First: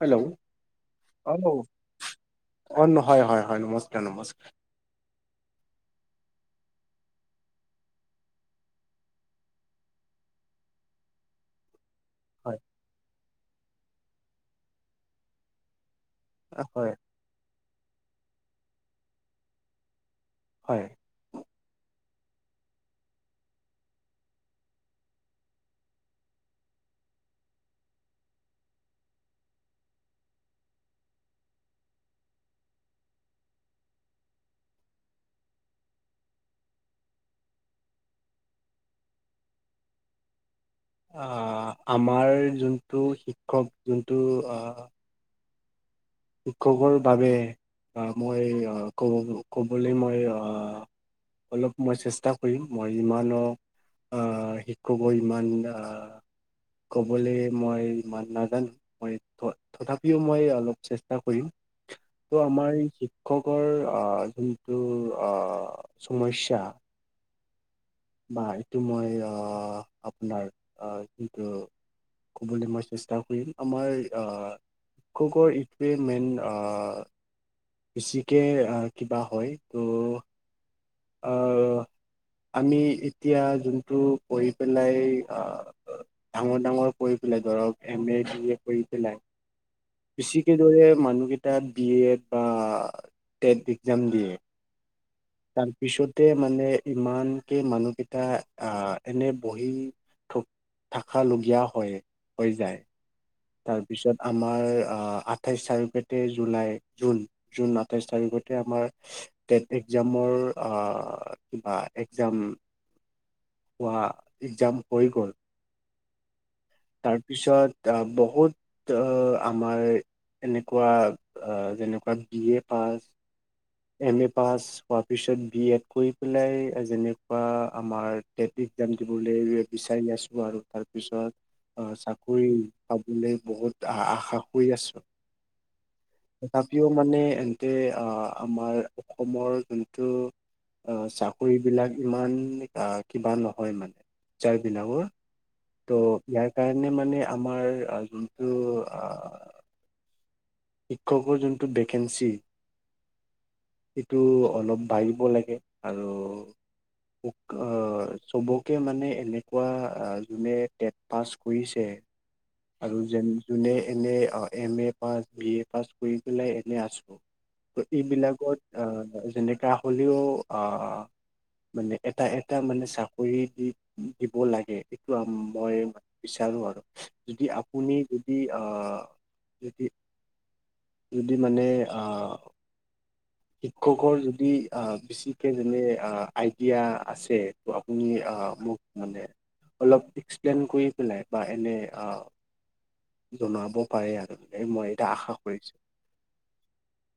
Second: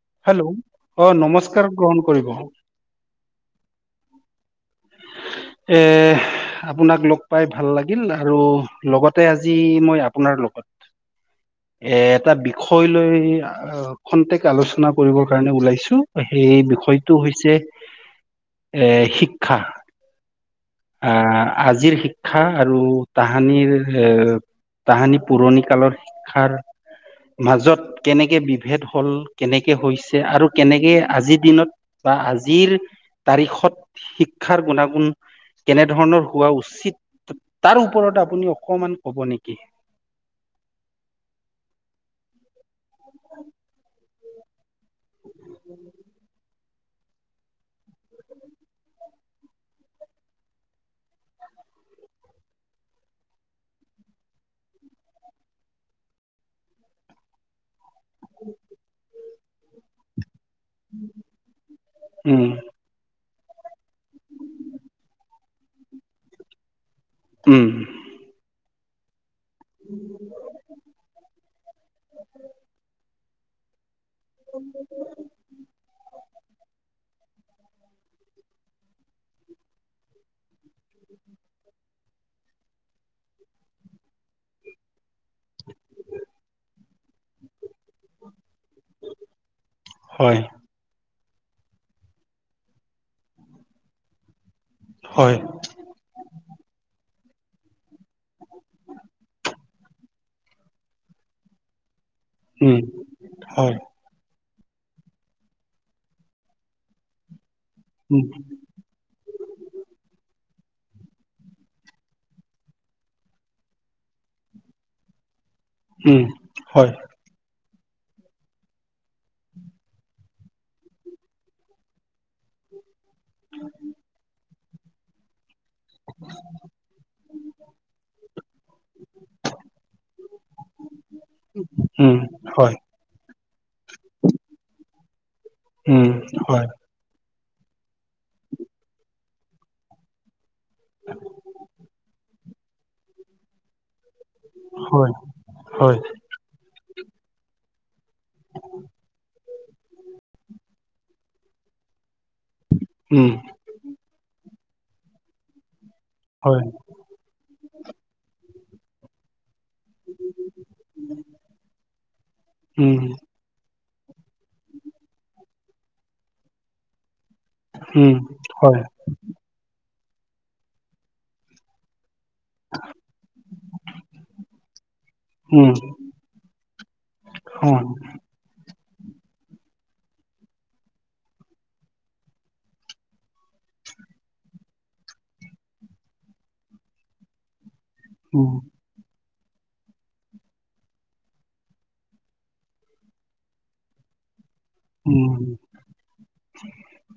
Hello, অ অ' নমস্কাৰ গ্ৰহণ কৰিব অ' হয়, হয়, হয়, নমস্কাৰ, নমস্কাৰ। এহ আপোনাক লগ পাই ভাল লাগিল আৰু লগতে আজি মই আপোনাৰ লগত [unintelligible] এ এটা হয় বিষয় লৈ খন্তেক আলোচনা কৰিবৰ কাৰণে ওলাইছো। সেই হয় বিষয়টো হৈছে এ শিক্ষা। হয় আহ, আজিৰ শিক্ষা। শিক্ষা আৰু তাহানিৰ এ তাহানি পুৰণি কালৰ শিক্ষাৰ মাজত কেনেকে বিভেদ হল, কেনেকে হৈছে, আৰু কেনেকে আজিৰ দিনত বা আজিৰ তাৰিখত শিক্ষাৰ গুণাগুণ কেনে ধৰণৰ হোৱা উচিত তাৰ ওপৰত আপুনি অকমান ক'ব নেকি? [unintelligible] আহ, আমাৰ যোনটো শিক্ষক যোনটো আহ শিক্ষকৰ বাবে, মই ক'ব ক'বলৈ মই অলপ মই চেষ্টা কৰিম, মই ইমানো আহ, শিক্ষক ইমান আহ ক'বলৈ মই ইমান নাজানো ম তথাপিও মই অলপ চেষ্টা কৰিম ত' উম আমাৰ শিক্ষকৰ আহ যোনটো আহ সমস্যা। উম। বা এইটো মই আপোনাৰ যোনটো ক'বলৈ মই চেষ্টা কৰিম আমাৰ [unintelligible] মেইন অ' বেছিকে আহ কিবা হয় ত' আহ। আমি এতিয়া যোনটো কৰি পেলাই আহ ডাঙৰ ডাঙৰ কৰি। ধৰক এম এ বিএ কৰি পেলাই হয় কৃষিক দৰে মানুহ তাত বি এড বা টেট এক্সাম দিয়ে। হয় তাৰপিছতে, মানে ইমান মানুহকেইটা আহ এনে বহি থ থকা লগীয়া হয়। হৈ যায়, উম হয় তাৰপিছত আমাৰ আঠাইশ চাৰিপেতে জুলাই, জুন জুন আঠাইছ উম তাৰিখতে আমাৰ টেট এক্সাম কিবা এক্সাম হোৱা এক্সাম হৈ গ'ল। উম। হয় তাৰপিছত, আহ বহুত আমাৰ এনেকুৱা, যেনেকুৱা B A pass M A pass কৰা পাছত বি এড কৰি পেলাই যেনেকুৱা আমাৰ টেট এক্সাম দিবলৈ বিচাৰি আছোঁ, আৰু আৰু তাৰপিছত অ' উম চাকৰি হয় পাবলৈ। বহুত আশা কৰি আছো। উম হয় তথাপিও মানে এনেতে আহ আমাৰ অসমৰ যোনটো চাকৰিবিলাক ইমান আহ কিবা নহয় মানে। [unintelligible] বিলাবৰ হয় হয় ত' ইয়াৰ কাৰণে মানে আমাৰ আহ যোনটো [unintelligible] আহ শিক্ষকৰ যোনটো ভেকেঞ্চি, উম সেইটো অলপ বাঢ়িব লাগে হয় আৰু চবকে মানে এনে তেনেকুৱা যোনে টেট পাছ কৰিছে উম আৰু যোন এনে M A pass B A pass কৰি পেলাই এনে আছো। ত, উম এইবিলাকত হয় আহ যেনেকা হ'লেও আহ মানে এটা এটা মানে চাকৰি দি দিব লাগে। এইটো উম মই বিচাৰো আৰু যদি হয় আপুনি যদি অ' অহ, যদি, যদি মানে শিক্ষকৰ যদি আহ বেছিকে যেনে আইডিয়া আছে। ত, আপুনি আহ উম মোক মানে। অলপ এক্সপ্লেইন কৰি পেলাই বা এনে জনাব পাৰে আৰু মানে মই এতিয়া আশা উম, কৰিছো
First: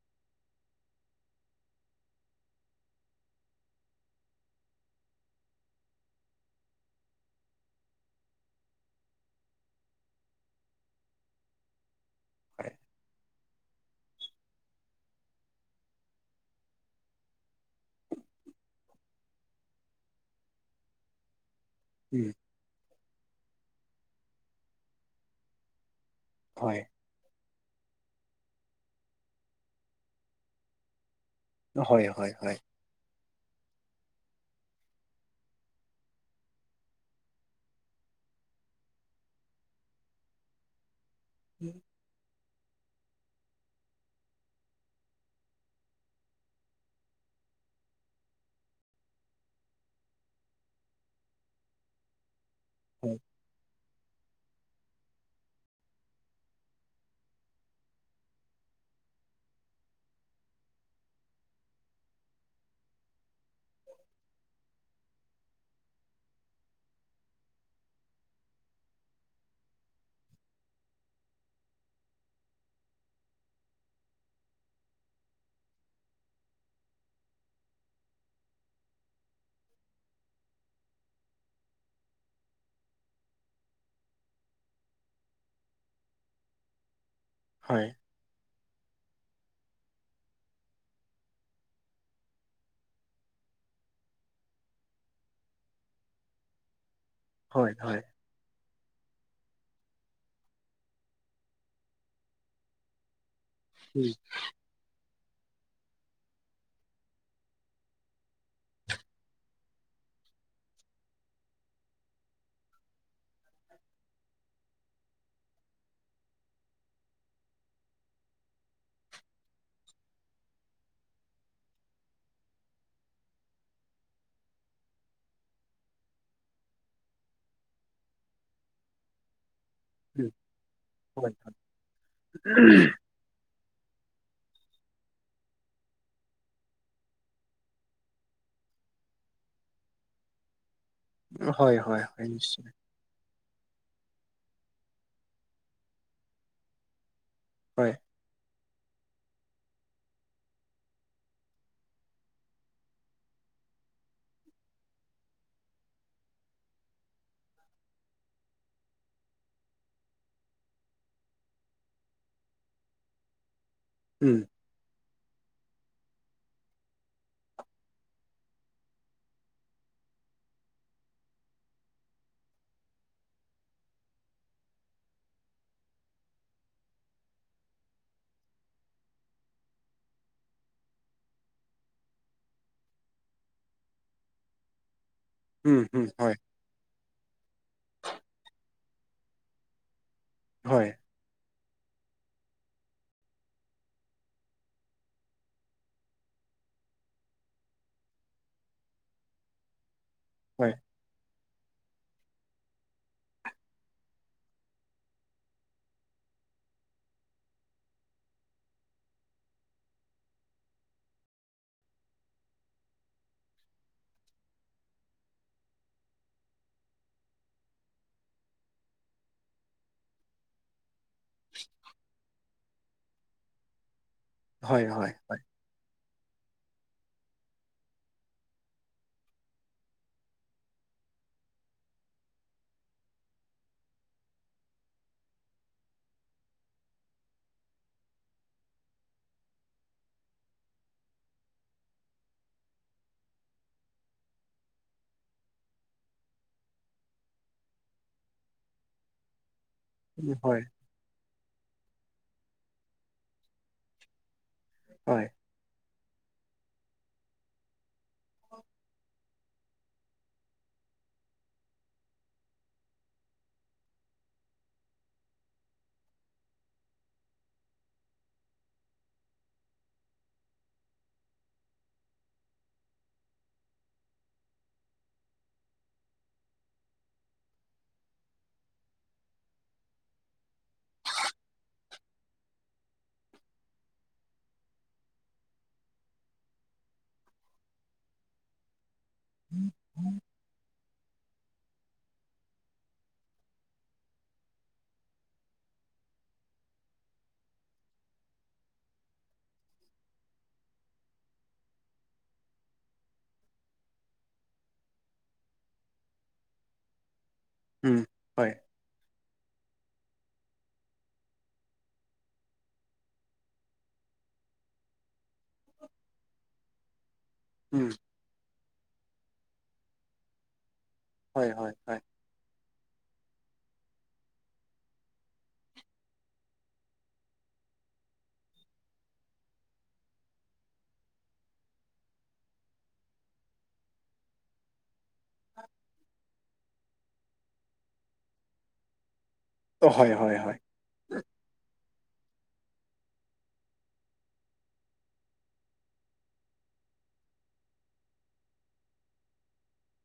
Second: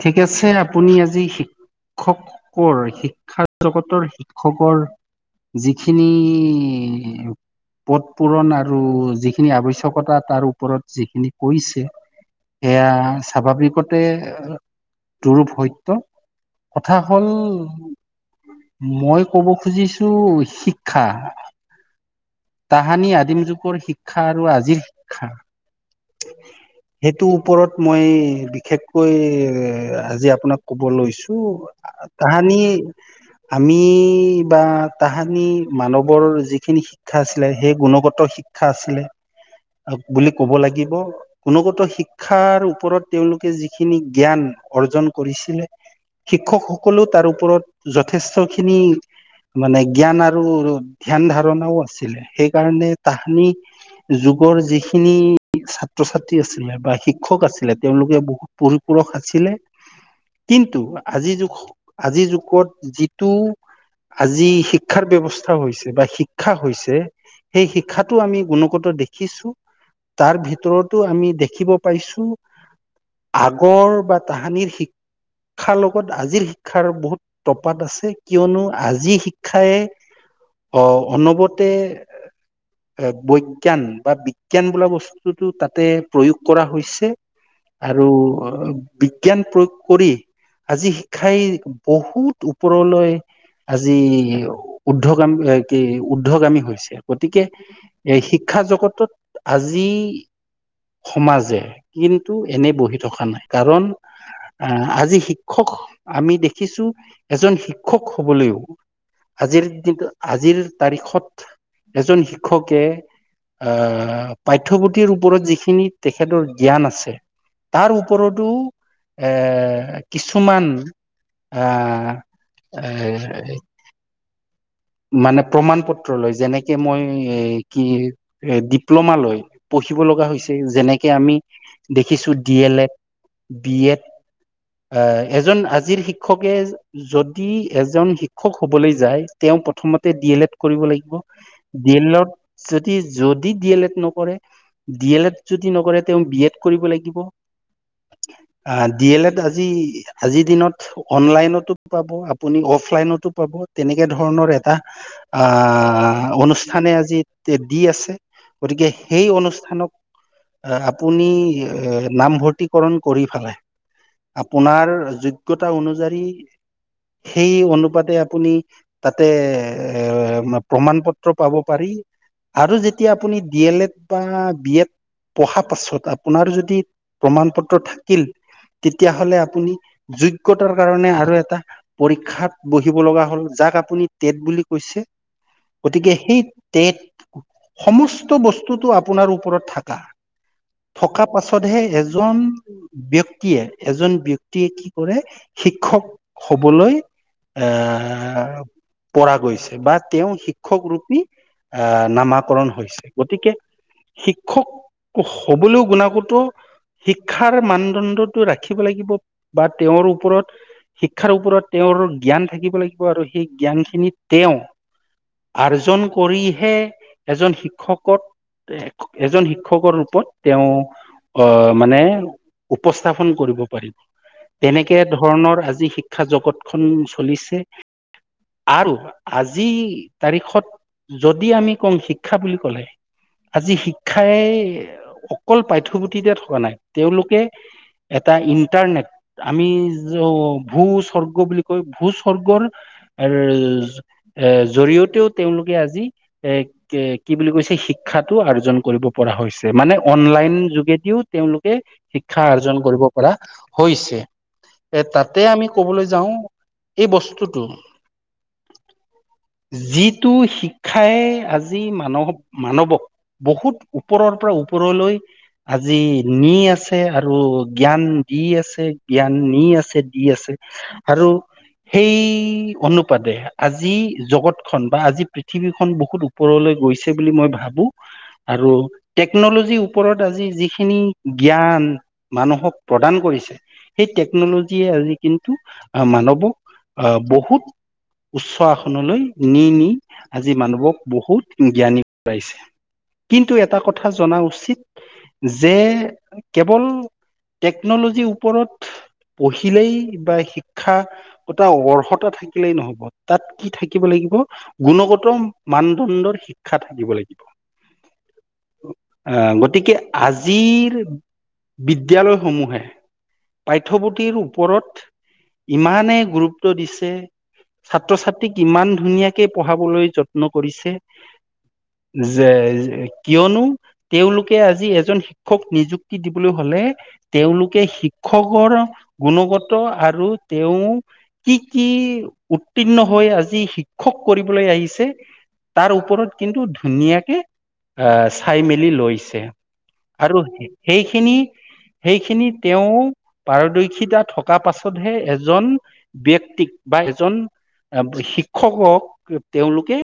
ঠিক আছে আপুনি আজি শিক্ষা শিক্ষকৰ শিক্ষা জগতৰ শিক্ষকৰ যিখিনি পথ পূৰণ আৰু যিখিনি আৱশ্যকতা তাৰ ওপৰত যিখিনি কৈছে। হয় সেয়া স্বাভাৱিকতে দোৰূপ সত্য। কথা হ'ল মই ক'ব খুজিছোঁ শিক্ষা। উম। তাহানিৰ আদিম যুগৰ শিক্ষা আৰু আজিৰ শিক্ষা। হয় ওপৰত মই বিশেষকৈ আজি আপোনাক ক'ব লৈছোঁ। তো হয় হয় হয় তাহানি আমি বা তাহানি মানৱৰ যিখিনি শিক্ষা আছিলে সেই গুণগত শিক্ষ শিক্ষা আছিলে বুলি ক'ব লাগিব, গুণগত শিক্ষা শিক্ষাৰ ওপৰত তেওঁলোকে যিখিনি জ্ঞান অৰ্জন কৰিছিলে। শিক্ষকসকলেও তাৰ ওপৰত যথেষ্ট খিনি। মানে জ্ঞান আৰু ধ্যান ধাৰণাও আছিলে, সেই কাৰণে তাহানি যুগৰ যিখিনি ছাত্ৰ ছাত্ৰী আছিলে বা শিক্ষক আছিলে, তেওঁলোকে বহুত পৰিপৰষ আছিলে। কিন্তু আজিৰ যু, আজিৰ যুগত যিটো আজি শিক্ষাৰ ব্যৱস্থা হৈছে বা শিক্ষা হৈছে। সেই শিক্ষাতো আমি গুণগত দেখিছোঁ, তাৰ ভিতৰতো আমি দেখিব পাইছোঁ, আগৰ বা তাহানিৰ শিক্ষা শিক্ষাৰ লগত আজিৰ শিক্ষাৰ বহুত তপাত আছে, কিয়নো আজিৰ শিক্ষায়ে অহ, অনবৰতে বৈজ্ঞান বা বিজ্ঞান বোলা বস্তুটো তাতে প্ৰয়োগ কৰা হৈছে হয় আৰু বিজ্ঞান প্ৰয়োগ কৰি আজি শিক্ষাই বহুত ওপৰলৈ আজি উদ্ধগামী, এ কি উদ্ধগামী হৈছে। গতিকে হয় হয় হয় এই শিক্ষা জগতত আজি সমাজে কিন্তু এনে বহি থকা নাই, কাৰণ অহ আজি শিক্ষা শিক্ষক আমি দেখিছোঁ, এজন শিক্ষক হবলৈও আজিৰ দিন, আজিৰ তাৰিখত এজন শিক্ষকে অহ পাঠ্যপুথিৰ ওপৰত যিখিনি তেখেতৰ জ্ঞান আছে। তাৰ ওপৰতো এ কিছুমান আ, এই মানে প্ৰমাণ পত্ৰ লৈ, যেনেকে মই কি ডিপ্ল'মা লৈ। পঢ়িব লগা উম হৈছে যেনেকে আমি দেখিছোঁ D L Ed, B Ed. অহ এজন আজিৰ শিক্ষকে যদি এজন শিক্ষক হ'বলৈ যায়। তেওঁ প্ৰথমতে ডি এল এড কৰিব লাগিব। উম হয় হয় ডি হয় এল হয় এডত নিশ্চয় যদি যদি ডি এল এড নকৰে, ডি এল এড যদি নকৰে তেওঁ বি এড কৰিব লাগিব। হয়। ডি এল এড আজি, আজিৰ দিনত অনলাইনতো পাব আপুনি অফলাইনতো পাব। তেনেকে একে ধৰণৰ এটা অহ, অনুষ্ঠানে আজি দি আছে। গতিকে সেই অনুষ্ঠানক আপুনি নামভৰ্তিকৰণ কৰি ফেলে উম আপোনাৰ যোগ্যত যোগ্যতা অনুযায়ী, সেই অনুপাতে আপুনি তাতে এ প্ৰমাণ পত্ৰ পাব পাৰি। আৰু যেতিয়া আপুনি ড এল এড বা বি এড পঢ়া পাছত আপোনাৰ যদি প্ৰমাণ পত্ৰ থাকিল। তেতিয়া হ'লে আপুনি যোগ্যতাৰ কাৰণে আৰু এটা পৰীক্ষাত বহিব লগা হ'ল, যাক আপু আপুনি টেট বুলি কৈছে, উম উম গতিকে হয় সেই টেট সমস্ত বস্তুতটো আপোনাৰ ওপৰত থাকা। হয় থকা পাছত [unintelligible] এজন ব্যক্তিয়ে এজন ব্যক্তিয়ে কি কৰে, শিক্ষক শু'বলৈ আ, পৰা গৈছে বা, তেওঁ হয় শিক্ষক ৰূপী আ, নামাকৰণ হৈছে গতিকে শিক্ষক হ'বলৈও গুণাগতো শিক্ষাৰ মানদণ্ডটো ৰাখিব লাগিব, বা তেওঁৰ ওপৰত শিক্ষাৰ ওপৰত তেওঁ [unintelligible] জ্ঞান থাকিব লাগিব আৰু সেই জ্ঞান খিনি তেওঁ আৰ্জন কৰিহে এজন শিক্ষক'ক এজন শিক্ষকৰ ৰূপত তেওঁ অহ মানে, উপস্থাপন কৰিব পাৰিব। হয় তেনেকে হয় হয় ধৰণৰ আজি শিক্ষা জগতখন চলিছে। আৰু আজি তাৰিখত যদি আমি কওঁ, শিক্ষা বুলি ক'লে আজি শিক্ষাই অকল পাঠ্যপুথিতে থকা নাই, তেওঁলোকে এটা ইন্টাৰনেট, আমি য'ত ভূ-স্বৰ্গ বুলি কয় ভূ-স্বৰ্গৰ আৰু এৰ জৰিয়তেও তেওঁলোকে আজি এ কি বুলি কৈছে? শিক্ষাটো আৰ্জন কৰিব পৰা হৈছে। মানে উম অনলাইন হয় যোগেদিও তেওঁলোকে শিক্ষা অৰ্জন কৰিব পৰা হৈছে। এ হয় তাতে আমি ক'বলৈ যাওঁ এই বস্তুটো যিটো শিক্ষাই আজি মানৱ মানৱক বহুত ওপৰৰ পৰা ওপৰলৈ আজি নি আছে আৰু জ্ঞান দি আছে জ্ঞান নি আছে দি আছে আৰু সেই অনুপাদে আজি জগত খন বা আজি পৃথিৱীখনন বহুত ওপৰলৈ গৈছে বুলি মই ভাবোঁ আৰু টেকনলজিৰ ওৰত আজি যিখিনি জ্ঞান ম মানুহক প্ৰদান কৰিছে, সেই টেকন'লজিয়ে আজি কিন্তু মানবক বহ বুত উচ্চ আসনলৈ নি নি আজি মানৱক বহুত জ্ঞানী বনাইছে, কিন্তু এটা কথা জনা উচিত যে কেৱল টেকনলজিৰ ওপৰত পঢ়িলেই, বা শিক্ষা এটা অৰ্হত থাকিলেই নহব তাত কি থাকিব লাগিব গুণগত মানদণ্ডৰ শিক্ষা থাকিব লাগিব উম হয় আ, গতিকে আজিৰ বিদ্যালয়সমূহে পাঠ্যপুথিৰ ওপৰত ইমানেই গুৰুত্ব দিছে যে উম ছাত্ৰ ছাত্ৰীক ইমান ধুনীয়াকে পঢ়াবলৈ যত্ন কৰিছে। হয় হয় হয় যে কিয়নো তেওঁলোকে আজি এজন শিক্ষক নিযুক্তি দিবলৈ হলে তেওঁলোকে শিক্ষকৰ গুণগত আৰু তেওঁ কি কি উত্তীৰ্ণ হৈ আজি শিক্ষক কৰিবলৈ আহিছে তাৰ ওপৰত কিন্তু ধুনীয়াকে আ, চাই মেলি লৈছে। অ হয় আৰু হয় হয় সেইখিনি সেইখিনি তেওঁ পাৰদৰ্শিতা থকা পাছতহে এজন ব্যক্তি তিক বা এজন আ, শিক্ষকক তেওঁলোকে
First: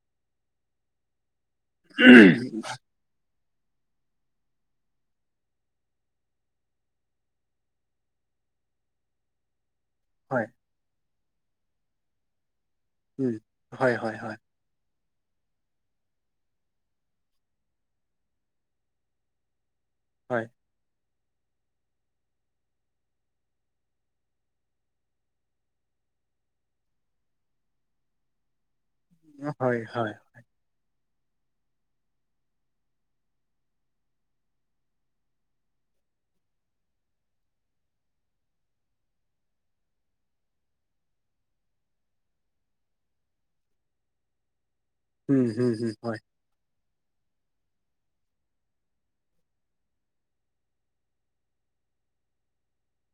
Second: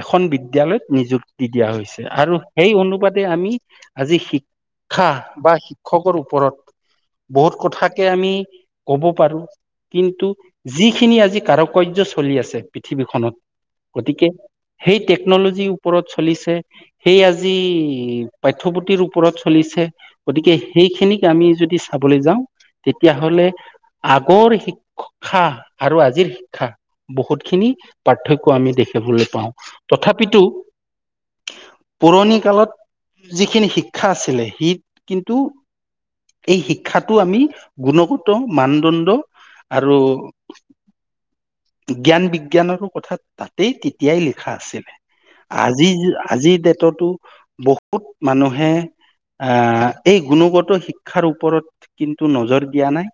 এখন বিদ্যয়ালয়ত নিযুক্তি দিয়া হৈছে আৰু সেই অনুপাতে আমি আজি শিক্ষা বা শিক্ষকৰ ওপৰত বহুত কথাকে আমি কব পাৰো। কিন্তু হয় যিখিনি আজি কাৰকাৰ্য চলি আছে পৃথিৱীখনত উম, হয়, হয়, গতিকে হয়, সেই টেকন'লজি ওপৰত চলিছে, সেই আজি পাঠ্যপুথিৰ ওপৰত চলিছে। হয়, গতিকে সেইখিনিক আমি যদি চাবলৈ যাওঁ তেতিয়া হ'লে আগৰ শিক্ষক শিক্ষা আৰু আজিৰ শিক্ষা বহুতখিনি পাৰ্থক্য আমি দেখি বলৈ পাওঁ হয়, হয়, তথাপিতো পুৰণি কালত যিখিনি শিক্ষা আছিলে সি কিন্তু এই শিক্ষাটো আমি গুণগত মানদণ্ড আৰু জ্ঞান বিজ্ঞানৰো কথা তাতেই তেতিয়াই লিখা আছিলে। উম, হুম, আজি হুম, হয়। আজিৰ ডেটতো বহুত মানুহে আ এই গুণগত শিক্ষাৰ ওপৰত কিন্তু নজৰ দিয়া নাই।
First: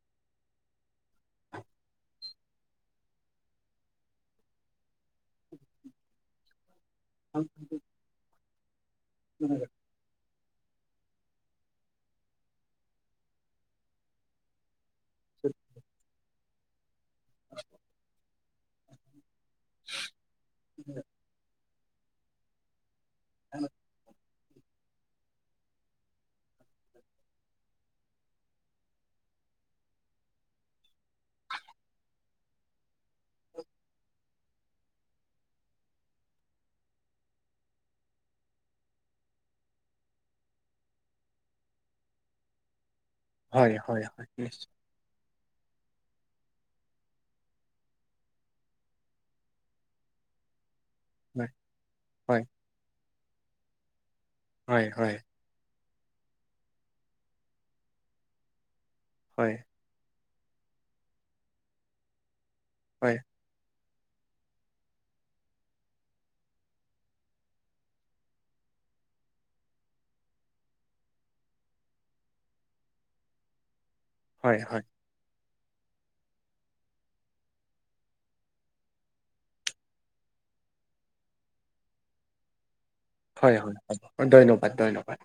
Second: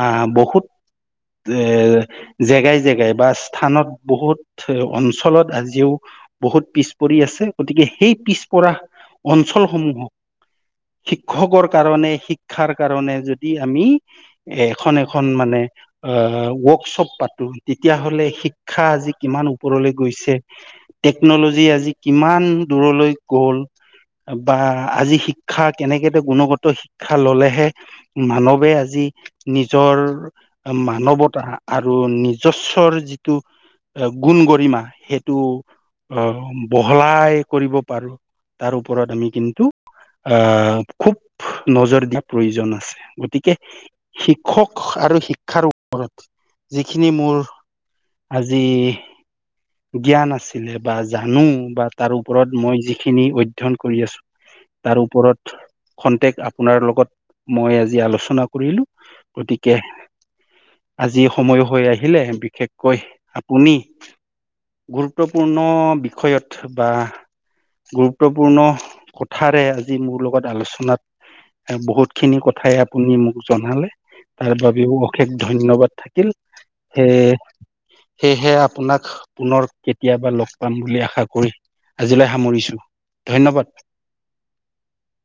আ বহুত এ জেগাই জেগাই বা স্থানত বহুত অঞ্চলত আজিও বহুত পিছ পৰি আছে গতিকে সেই পিছপৰা অঞ্চলসমূহক শিক্ষকৰ কাৰণে শিক্ষাৰ কাৰনে যদি আমি এ এখন এখন মানে আ, ৱৰ্কশ্বপ পাতো তেতিয়া হ'লে শিক্ষা আজি কিমান ওপৰলৈ গৈছে টেকনলজি আজি কিমান দূৰলৈ গল। বা আজি শিক্ষা কেনেকে গুণগত শিক্ষা ললেহে মানৱে আজি নিজৰ মানৱতা আৰু নিজস্বৰ যিটো এ গুণ গৰিমা সেইটো অ'বহলাই কৰিব পাৰো তাৰ ওপৰত আমি কিন্তু আ খুব নজৰ দিয়াৰ প্ৰয়োজন আছে। গতিকে হয়, হয়, হয়, শিক্ষক নিশ্চয়, আৰু শিক ওৰত যিখিনি মোৰ আজি জ্ঞান আছিলে বা জানো হয়, বা তাৰ হয়, ওপৰত মই যিখিনি অধ্যয়ন কৰি আছোঁ হয়, তাৰ হয়, ওপৰত খন্তেক আপোনাৰ লগত মই আজি আলোচনা কৰিলো হয়, গতিকে আজি সময়ো হৈ আহিলে বিশেষকৈ হয়, আপুনি গুৰুত্বপূৰ্ণ বিষয়ত বা গুৰুত্বপূৰ্ণ কথাৰে আজি মোৰ লগত আলোচনাত বহুত খিনি কথাই আপুনি মোক জনালে। তাৰ হয়, বাবেও হয়, অশেষ ধন্যবাদ থাকিল। সে সেয়েহে আপোনাক পুনৰ কেতিয়াবা লগ পাম বুলি আশা কৰি। আজিলৈ সামৰিছো। হয়, হয় ধন্যবাদ, ধন্যবাদ।